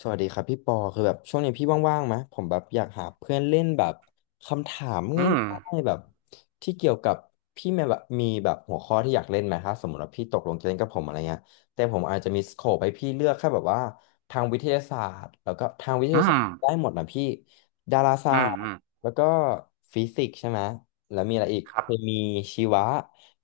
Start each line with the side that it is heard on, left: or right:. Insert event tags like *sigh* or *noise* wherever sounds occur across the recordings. left: สวัสดีครับพี่ปอคือแบบช่วงนี้พี่ว่างๆไหมผมแบบอยากหาเพื่อนเล่นแบบคำถามง
right: อืม
left: ่ายๆแบบที่เกี่ยวกับพี่แม่แบบมีแบบหัวข้อที่อยากเล่นไหมถ้าสมมติว่าพี่ตกลงจะเล่นกับผมอะไรเงี้ยแต่ผมอาจจะมีสโคปให้พี่เลือกแค่แบบว่าทางวิทยาศาสตร์แล้วก็ทางวิท
right: อื
left: ยาศาสตร์ได้
right: ม
left: หมดนะพี่ดาราศา
right: อืม
left: สต
right: อื
left: ร์
right: ม
left: แล้วก็ฟิสิกส์ใช่ไหมแล้วมีอะไรอีก
right: ครั
left: เค
right: บ
left: มีชีวะ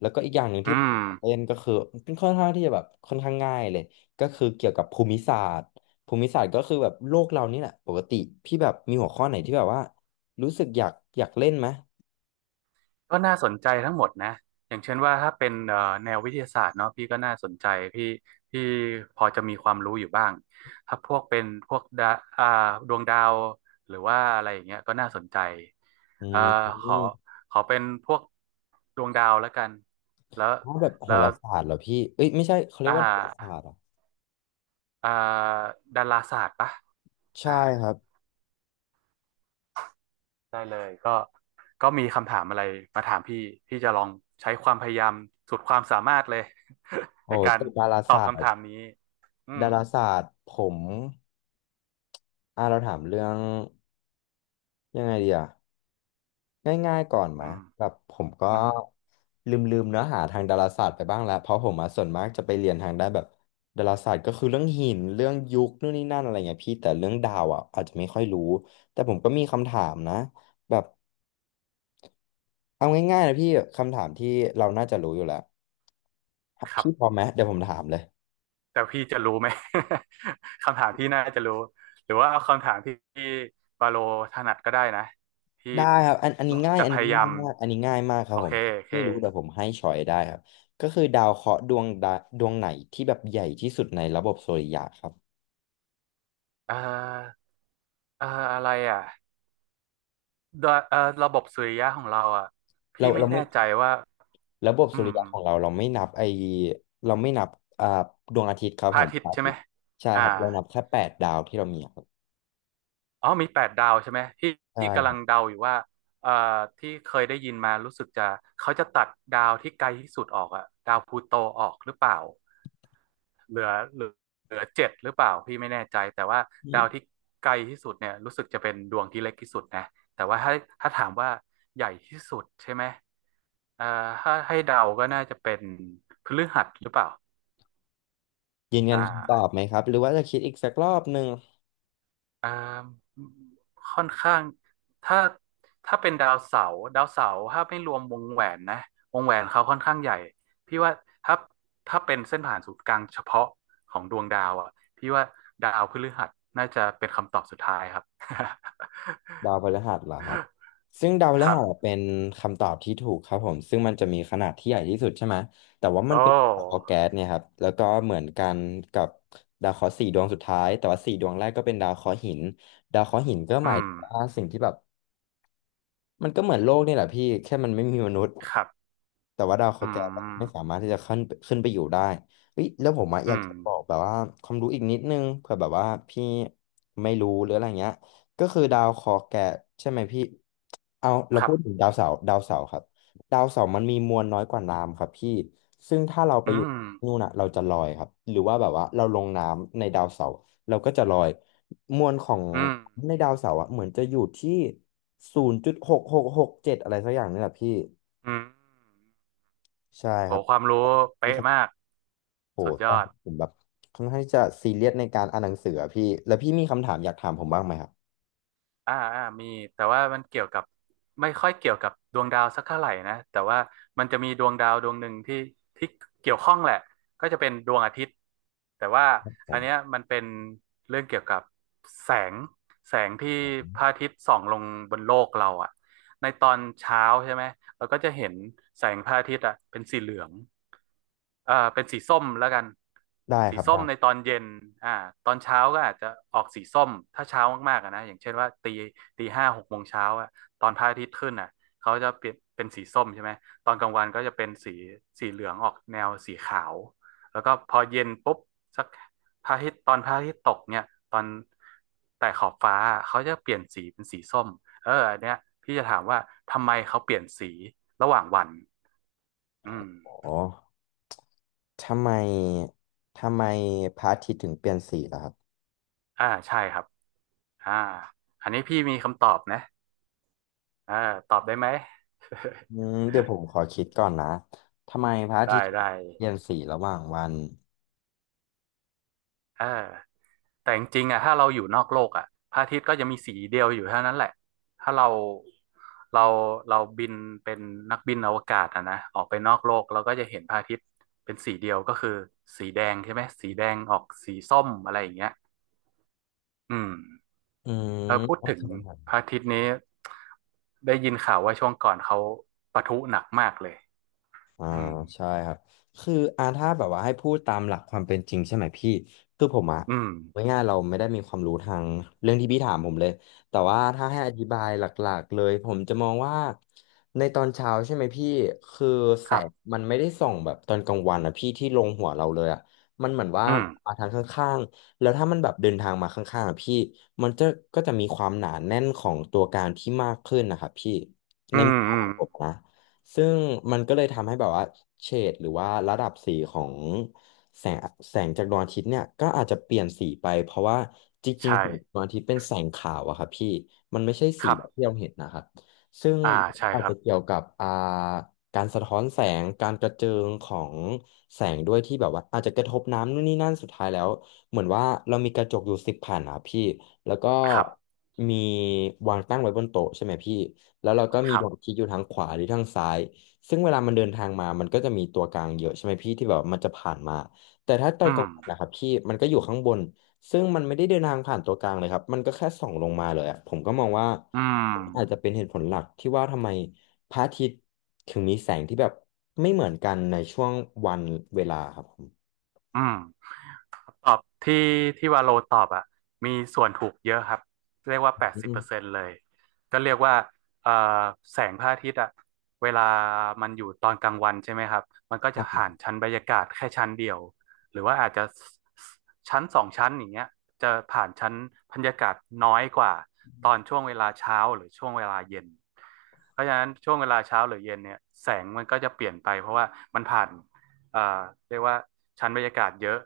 left: แล้วก็อีกอย่างหนึ่ง
right: อื
left: ที่ผม
right: ม
left: เล่นก็คือเป็นค่อนข้างที่จะแบบค่อนข้างง่ายเลยก็คือเกี่ยวกับภูมิศาสตร์ ภูมิศาสตร์ก็คือแบบโลกเรานี่แหละปกติพี่แบบมีหัวข้อไหนที่แบบว่ารู้สึกอยากเล่นไหม
right: ก็น่าสนใจทั้งหมดนะ อย่างเช่นว่าถ้าเป็นแนววิทยาศาสตร์เนาะพี่ก็น่าสนใจพี่พี่พอจะมีความรู้อยู่บ้างถ้าพวกเป็นพวกอ่าดวงดาวหรือว่าอะไรอย่างเงี้ยก็น่าสนใจ
left: อื
right: เอ่อ
left: ม
right: ขอขอเป็นพวกดวงดาวแล้วกัน แล้ว
left: ถ้าแบบโห
right: แล้ว
left: ราศาสตร์เหรอพี่เอ้ยไม่ใช่เขาเรีย
right: อ่
left: กว่าดาราศาสต
right: า
left: ร์เหรอ
right: อ่าดาราศาสตร์ปะอ่า
left: ใช่ครับ
right: ได้เลยก็มีคำถามอะไรมาถามพี่พี่จะลองใช้ความพยายามสุดความสามารถเลย *laughs*
left: โอ้
right: ในการ
left: ตึกดารา
right: ตอ
left: ศา
right: บ
left: ส
right: คำ
left: ต
right: ถา
left: ร์
right: มนี้อืม
left: ดาราศาสตร์ผมเราถามเรื่องยังไงดีอะ ง่ายๆก่อนมา
right: อืม
left: แบบผมก็
right: อืม
left: ลืมๆเนื้อหาทางดาราศาสตร์ไปบ้างแล้วเพราะผมมาส่วนมากจะไปเรียนทางด้านแบบดาราศาสตร์ก็คือเรื่องหินเรื่องยุคนู่นนี่นั่นอะไรเงี้ยพี่แต่เรื่องดาวอ่ะอาจจะไม่ค่อยรู้แต่ผมก็มีคำถามนะแบบเอาง่ายๆนะพี่คำถามที่เราน่าจะรู้อยู่แล้ว
right: ครั
left: พี่พร้อ
right: บ
left: มไหมเดี๋ยวผมถามเลย
right: แต่พี่จะรู้ไหม *laughs* คำถามที่น่าจะรู้หรือว่าเอาคำถามที่บาโลถนัดก็ได้นะพี่
left: ได้ครับอันนี้ง่าย
right: จะ
left: อัน
right: พ
left: นี้
right: ยา
left: ง่า
right: ยา
left: ย
right: ม
left: มากอันนี้ง่ายมากครั
right: โอ
left: บผ
right: เค
left: ม
right: โอเค
left: ไม่รู้แต่ผมให้ชอยได้ครับก็คือดาวเคราะห์ดวงใดดวงไหนที่แบบใหญ่ที่สุดในระบบสุริยะครับ
right: เอ่อเอ่ออะไรอ่ะดวเอ่อระบบสุริยะของเราอ่ะ
left: เรา
right: พี่ไม่
left: เราไม่
right: แน่ใจว่า
left: ระบบ
right: อื
left: สุริ
right: ม
left: ยะของเราเราไม่นับไอเราไม่นับอ่าดวงอาทิตย์ครับ
right: พ
left: ผ
right: ระ
left: ม
right: อาทิต
left: พระ
right: ย์
left: อา
right: ใช่
left: ทิ
right: ไหม
left: ตย์ใช่ค
right: อ่า
left: รับเรานับแค่8 ดาวที่เรามีครับ
right: อ๋อมีแปดดาวใช่ไหมที่
left: ใช่
right: ที่กำ
left: ค
right: ลั
left: รั
right: ง
left: บ
right: เดาอยู่ว่าเอ่อที่เคยได้ยินมารู้สึกจะเขาจะตัดดาวที่ไกลที่สุดออกอะดาวพลูโตออกหรือเปล่าเหลือเหลือเหลือเจ็ดหรือเปล่าพี่ไม่แน่ใจแต่ว่า
left: อื
right: ดา
left: ม
right: วที่ไกลที่สุดเนี่ยรู้สึกจะเป็นดวงที่เล็กที่สุดนะแต่ว่าถ้าถามว่าใหญ่ที่สุดใช่ไหมเอ่อถ้าให้เดาก็น่าจะเป็นพฤหัสหรือเปล่า
left: ยืนยั
right: อ่
left: นคำตอบ
right: า
left: ไหมครับหรือว่าจะคิดอีกสักรอบหนึ่ง
right: อ่าค่อนข้างถ้าถ้าเป็นดาวเสาร์ถ้าไม่รวมวงแหวนนะวงแหวนเขาค่อนข้างใหญ่พี่ว่าถ้าถ้าเป็นเส้นผ่านศูนย์กลางเฉพาะของดวงดาวอ่ะพี่ว่าดาวพฤหัสน่าจะเป็นคำตอบสุดท้ายครับ
left: ดาวพฤหัสเหรอครับซึ่งดาวพ
right: *laughs* ค
left: ฤ
right: รับ
left: หัสเป็นคำตอบที่ถูกครับผมซึ่งมันจะมีขนาดที่ใหญ่ที่สุดใช่ไหมแต่ว่ามั
right: โอ
left: นเป็นดาวเคราะ
right: ้
left: ห์แก๊สเนี่ยครับแล้วก็เหมือนกันกับดาวเคราะห์4 ดวงสุดท้ายแต่ว่า4 ดวงแรกก็เป็นดาวเคราะห์หินดาวเคราะห์หินก็หมา
right: อื
left: ย
right: ม
left: ถึงว่าสิ่งที่แบบมันก็เหมือนโลกนี่แหละพี่แค่มันไม่มีมนุษย์
right: ครับ
left: แต่ว่าดาวเค
right: อื
left: ราะห์แก้วไม่สา
right: ม
left: มารถที่จะขึ้นไปอยู่ได้เฮ้ยแล้วผมอะอยา
right: อื
left: ก
right: ม
left: จะบอกแบบว่าความรู้อีกนิดนึงเผื่อแบบว่าพี่ไม่รู้หรืออะไรเงี้ยก็คือดาวเคราะห์แก้ใช่ไหมพี่เอาเรา
right: ครั
left: พูดถึ
right: บ
left: งดาวเสาร์ดาวเสาร์ครับดาวเสาร์มันมีมวลน้อยกว่าน้ำครับพี่ซึ่งถ้าเราไป
right: อื
left: อยู่
right: ม
left: นู่นน่ะเราจะลอยครับหรือว่าแบบว่าเราลงน้ำในดาวเสาร์เราก็จะลอยมวลของ
right: อืม
left: ในดาวเสาร์อะเหมือนจะอยู่ที่0.6667อะไรสักอย่างนี่แหละพี่
right: อืม
left: ใช่
right: โห
left: ครับ
right: ความรู้
left: พี่
right: เป๊ะ
left: ครั
right: มา
left: บ
right: ก
left: โห
right: สุดย
left: ตอ
right: อ
left: น
right: ด
left: นี้ผมแบบค่อนข้างที่จะซีเรียสในการอ่านหนังสืออะพี่แล้วพี่มีคำถามอยากถามผมบ้างไหมครับ
right: มีแต่ว่ามันเกี่ยวกับไม่ค่อยเกี่ยวกับดวงดาวสักเท่าไหร่นะแต่ว่ามันจะมีดวงดาวดวงหนึ่งที่เกี่ยวข้องแหละก็จะเป็นดวงอาทิตย์แต่ว่า
left: ผ
right: อัน
left: ม
right: เนี้ยมันเป็นเรื่องเกี่ยวกับแสงแสงที่
left: ผม
right: พระอาทิตย์ส่องลงบนโลกเราอ่ะในตอนเช้าใช่ไหมเราก็จะเห็นแสงพระอาทิตย์อ่ะเป็นสีเหลือง เป็นสีส้มแล้วกัน
left: ได้
right: สี
left: ครับ
right: ส้มใน
left: ได้
right: ตอนเย็นอ่าตอนเช้าก็อาจจะออกสีส้มถ้าเช้ามากๆอะนะอย่างเช่นว่าตีห้าหกโมงเช้าอะตอนพระอาทิตย์ขึ้นอะเขาจะเปลี่ยนเป็นสีส้มใช่ไหมตอนกลางวันก็จะเป็นสีเหลืองออกแนวสีขาวแล้วก็พอเย็นปุ๊บสักพระอาทิตย์ตอนพระอาทิตย์ตกเนี่ยตอนแต่ขอบฟ้าเขาจะเปลี่ยนสีเป็นสีส้มเอออันเนี้ยพี่จะถามว่าทำไมเขาเปลี่ยนสีระหว่างวันอืม
left: อ๋อทำไมทำไมพระอาทิตย์ถึงเปลี่ยนสีล่ะครับ
right: ใช่ครับ อ่าอันนี้พี่มีคำตอบนะเอ่าตอบได้ไหม *laughs*
left: เดี๋ยวผมขอคิดก่อนนะทำไมพระอาทิ
right: ได้
left: ตย์ถึง
right: ได้
left: เปลี่ยนสีระหว่างวัน
right: เออแต่จริงๆอ่ะถ้าเราอยู่นอกโลกอ่ะพระอาทิตย์ก็จะมีสีเดียวอยู่เท่านั้นแหละถ้าเราเราบินเป็นนักบินอวกาศอ่ะนะออกไปนอกโลกเราก็จะเห็นพระอาทิตย์เป็นสีเดียวก็คือสีแดงใช่ไหมสีแดงออกสีส้มอะไรอย่างเงี้ยอืม
left: อืม
right: เออพูด
left: โอ
right: ถึ
left: เค
right: งพระอาทิตย์นี้ได้ยินข่าวว่าช่วงก่อนเขาปะทุหนักมากเลย
left: อ่า
right: อืม
left: ใช่ครับคือถ้าแบบว่าให้พูดตามหลักความเป็นจริงใช่ไหมพี่คือผมอะ
right: อืม
left: ง่ายๆเราไม่ได้มีความรู้ทางเรื่องที่พี่ถามผมเลยแต่ว่าถ้าให้อธิบายหลักๆเลยผมจะมองว่าในตอนเช้าใช่ไหมพี่คือแส
right: ครับ
left: งมันไม่ได้ส่องแบบตอนกลางวันอะพี่ที่ลงหัวเราเลยอะมันเหมือนว่า
right: อืม
left: มาทางข้างๆแล้วถ้ามันแบบเดินทางมาข้างๆอะพี่มันจะก็จะมีความหนาแน่นของตัวการที่มากขึ้นนะครับพี่
right: อื
left: ในมุ
right: ม
left: มข
right: อื
left: อ
right: ม
left: งผมนะ ซึ่งมันก็เลยทำให้แบบว่าเฉดหรือว่าระดับสีของแสงแสงจากดวงอาทิตย์เนี่ยก็อาจจะเปลี่ยนสีไปเพราะว่าจริง
right: ใช่
left: ๆแสงดวงอาทิตย์เป็นแสงขาวอะครับพี่มันไม่ใช่
right: ค
left: สี
right: รั
left: แบบ
right: บ
left: ที่เราเห็นนะครับซึ่ง
right: อ่า ใช่
left: อา
right: ค
left: จ
right: รั
left: จะ
right: บ
left: เกี่ยวกับการสะท้อนแสงการกระเจิงของแสงด้วยที่แบบว่าอาจจะกระทบน้ำนู่นนี่นั่นสุดท้ายแล้วเหมือนว่าเรามีกระจกอยู่10 แผ่นอะพี่แล้วก็
right: ครับ
left: มีวางตั้งไว้บนโต๊ะใช่ไหมพี่ แล้วเราก็มี
right: ครั
left: ดอก
right: บ
left: คิกอยู่ทางขวาหรือทางซ้ายซึ่งเวลามันเดินทางมามันก็จะมีตัวกลางเยอะใช่ไหมพี่ที่แบบมันจะผ่านมาแต่ถ้าตอ
right: อื
left: นกลางวันนะ
right: ม
left: ครับพี่มันก็อยู่ข้างบนซึ่งมันไม่ได้เดินทางผ่านตัวกลางเลยครับมันก็แค่ส่องลงมาเลยอะผมก็มองว่า
right: อื
left: อาจจะ
right: ม
left: เป็นเหตุผลหลักที่ว่าทำไมพระอาทิตย์ถึงมีแสงที่แบบไม่เหมือนกันในช่วงวันเวลาครับผม
right: อืม ตอบที่ที่วาโลตอบอ่ะมีส่วนถูกเยอะครับเรียกว่าแปดสิ
left: อื
right: บเปอร์เซ็
left: ม
right: นต์เลยก็เรียกว่าเอ่อแสงพระอาทิตย์อ่ะเวลามันอยู่ตอนกลางวันใช่ไหมครับมันก็
left: ครั
right: จะ
left: บผ
right: ผ่าน
left: ม
right: ชั้นบรรยากาศแค่ชั้นเดียวหรือว่าอาจจะชั้นสองชั้นอย่างเงี้ยจะผ่านชั้นบรรยากาศน้อยกว่าตอนช่วงเวลาเช้าหรือช่วงเวลาเย็นเพราะฉะนั้นช่วงเวลาเช้าหรือเย็นเนี่ยแสงมันก็จะเปลี่ยนไปเพราะว่ามันผ่าน อ่าเรียกว่าชั้นบรรยากาศเยอะ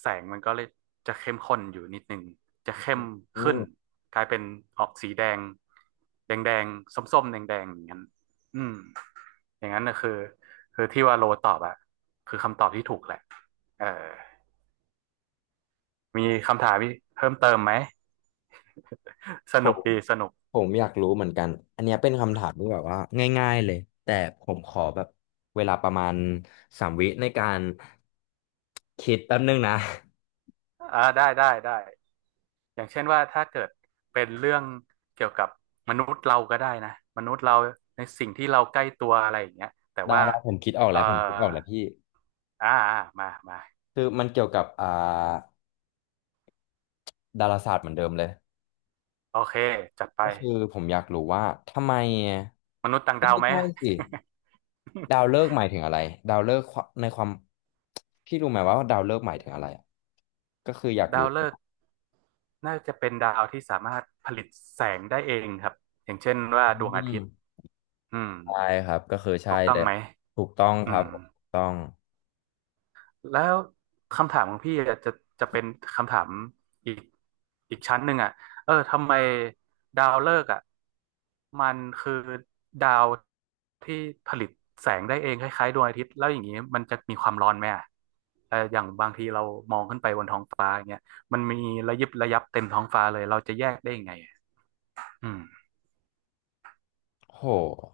right: แสงมันก็เลยจะเข้มข้นอยู่นิดหนึ่งจะเข้ม
left: อื
right: ขึ้น
left: ม
right: กลายเป็นออกสีแดงแดงแดงส้มๆแดงแดงอย่างนั้นอืมอย่างนั้นนะคือที่ว่าโลตอบอะคือคำตอบที่ถูกแหละเออมีคำถามีเพิ่มเติมไหม *laughs* ส
left: ผ
right: นุก
left: ม
right: ดีสนุก
left: ผมอยากรู้เหมือนกันอันเนี้ยเป็นคำถามที่แบบว่าง่ายๆเลยแต่ผมขอแบบเวลาประมาณ3 วิในการคิดแป๊บนึงนะ
right: ได้ได้ได้ อย่างเช่นว่าถ้าเกิดเป็นเรื่องเกี่ยวกับมนุษย์เราก็ได้นะมนุษย์เราในสิ่งที่เราใกล้ตัวอะไรอย่างเงี้ยแต่
left: *laughs* ได้
right: ว่า
left: ได้ผมคิดออก
right: เอ่อ
left: แล้วผมคิดออกแล้วพี่
right: มามา
left: คือมันเกี่ยวกับดาราศาสตร์เหมือนเดิมเลย
right: โอเคจัดไป
left: ก็คือผมอยากรู้ว่าทำไม
right: มนุษย์ต่าง
left: เอ้ย
right: ดาว
left: ไม่
right: ไหม
left: ใช่สิดาวฤกษ์หมายถึงอะไรดาวฤกษ์ควในความพี่รู้ไหมว่าดาวฤกษ์หมายถึงอะไรอะก็คืออยาก
right: *laughs* ดา
left: รู้
right: วฤกษ์น่าจะเป็นดาวที่สามารถผลิตแสงได้เองครับอย่างเช่นว่า
left: อื
right: ดวงอาทิตย์
left: ม
right: อืม
left: ใช่ครับก็คือใช่
right: ถูกต้อ
left: เล
right: ง
left: ย
right: ไหม
left: ถูกต้อง
right: อื
left: ครับ
right: ม
left: ถูกต้อง
right: แล้วคำถามของพี่อะจะเป็นคำถามอีกอีกชั้นหนึ่งอ่ะเออทำไมดาวฤกษ์อ่ะมันคือดาวที่ผลิตแสงได้เองคล้ายๆดวงอาทิตย์แล้วอย่างนี้มันจะมีความร้อนไหมอ่ะเอออย่างบางทีเรามองขึ้นไปบนท้องฟ้าอย่างเงี้ยมันมีระยิบระยับเต็มท้องฟ้าเลยเราจะแยกได้ยังไงอะอืม
left: โห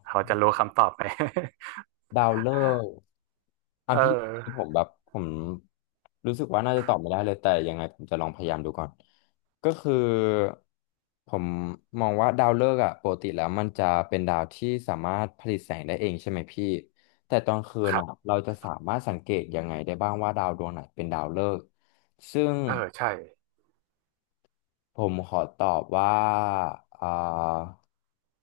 right: เราจะรู้คำตอบไหม
left: ดาวฤกษ์อ่ะ
right: *laughs* เอ
left: พี่
right: อ
left: ผมแบบผมรู้สึกว่าน่าจะตอบไม่ได้เลยแต่ยังไงผมจะลองพยายามดูก่อนก็คือผมมองว่าดาวฤกษ์อ่ะปกติแล้วมันจะเป็นดาวที่สามารถผลิตแสงได้เองใช่ไหมพี่แต่ตอนคืน
right: ครั
left: อ่ะ
right: บ
left: เราจะสามารถสังเกตยังไงได้บ้างว่าดาวดวงไหนเป็นดาวฤกษ์ซึ่ง
right: เออใช่
left: ผมขอตอบว่าอ่า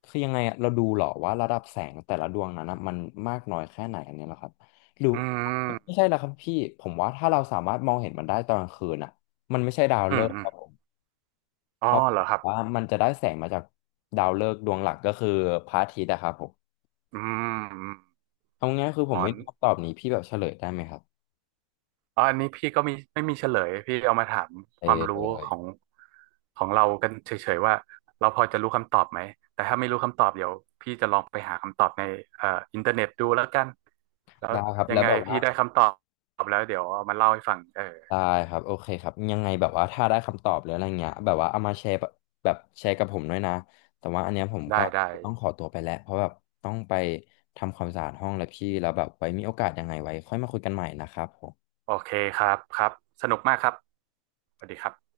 left: คือยังไงอะเราดูเหรอว่าระดับแสงแต่ละดวงนั้นนะมันมากน้อยแค่ไหนอันนี้เหรอครับหรือ
right: อื
left: ไม่
right: ม
left: ใช่แล้วครับพี่ผมว่าถ้าเราสามารถมองเห็นมันได้ตอนกลางคืนอ่ะมันไม่ใช่ดาว
right: อื
left: ฤ
right: ม
left: กษ์
right: อื
left: ค
right: ม
left: รับผมเพ
right: อ๋อ
left: ราะ
right: เหรอครับ
left: ว่ามันจะได้แสงมาจากดาวฤกษ์ดวงหลักก็คือพระอาทิตย์อะครับผม
right: อืม
left: เอาง่ายๆคือผ
right: อ๋อ
left: มไม่รู้คำตอบนี้พี่แบบเฉลยได้ไหมครับ
right: อ๋ออันนี้พี่ก็มีไม่มีเฉลยพี่เอามาถาม
left: เอ
right: ค
left: อ
right: วามรู้
left: เล
right: ข
left: ย
right: องของเรากันเฉยๆว่าเราพอจะรู้คำตอบไหมแต่ถ้าไม่รู้คำตอบเดี๋ยวพี่จะลองไปหาคำตอบในเอ่ออินเทอร์เน็ตดูแล้วกันแล้ว
left: ได้ครับ
right: ยั
left: แล้
right: ง
left: ว
right: ไง
left: แบบ
right: พี่
left: ว่า
right: ได้คำตอบแล้วเดี๋ยวเอามาเล่าให้ฟังเออ
left: ได้ครับโอเคครับยังไงแบบว่าถ้าได้คำตอบหรืออะไรเงี้ยแบบว่าเอามาแชร์แบบแชร์กับผมด้วยนะแต่ว่าอันเนี้ยผมก็
right: ได้ได้
left: ต้องขอตัวไปแล้วเพราะแบบต้องไปทำความสะอาดห้องแล้วพี่แล้วแบบไว้มีโอกาสยังไงไว้ค่อยมาคุยกันใหม่นะครับผม
right: โอเคครับครับสนุกมากครับสวัสดีครับ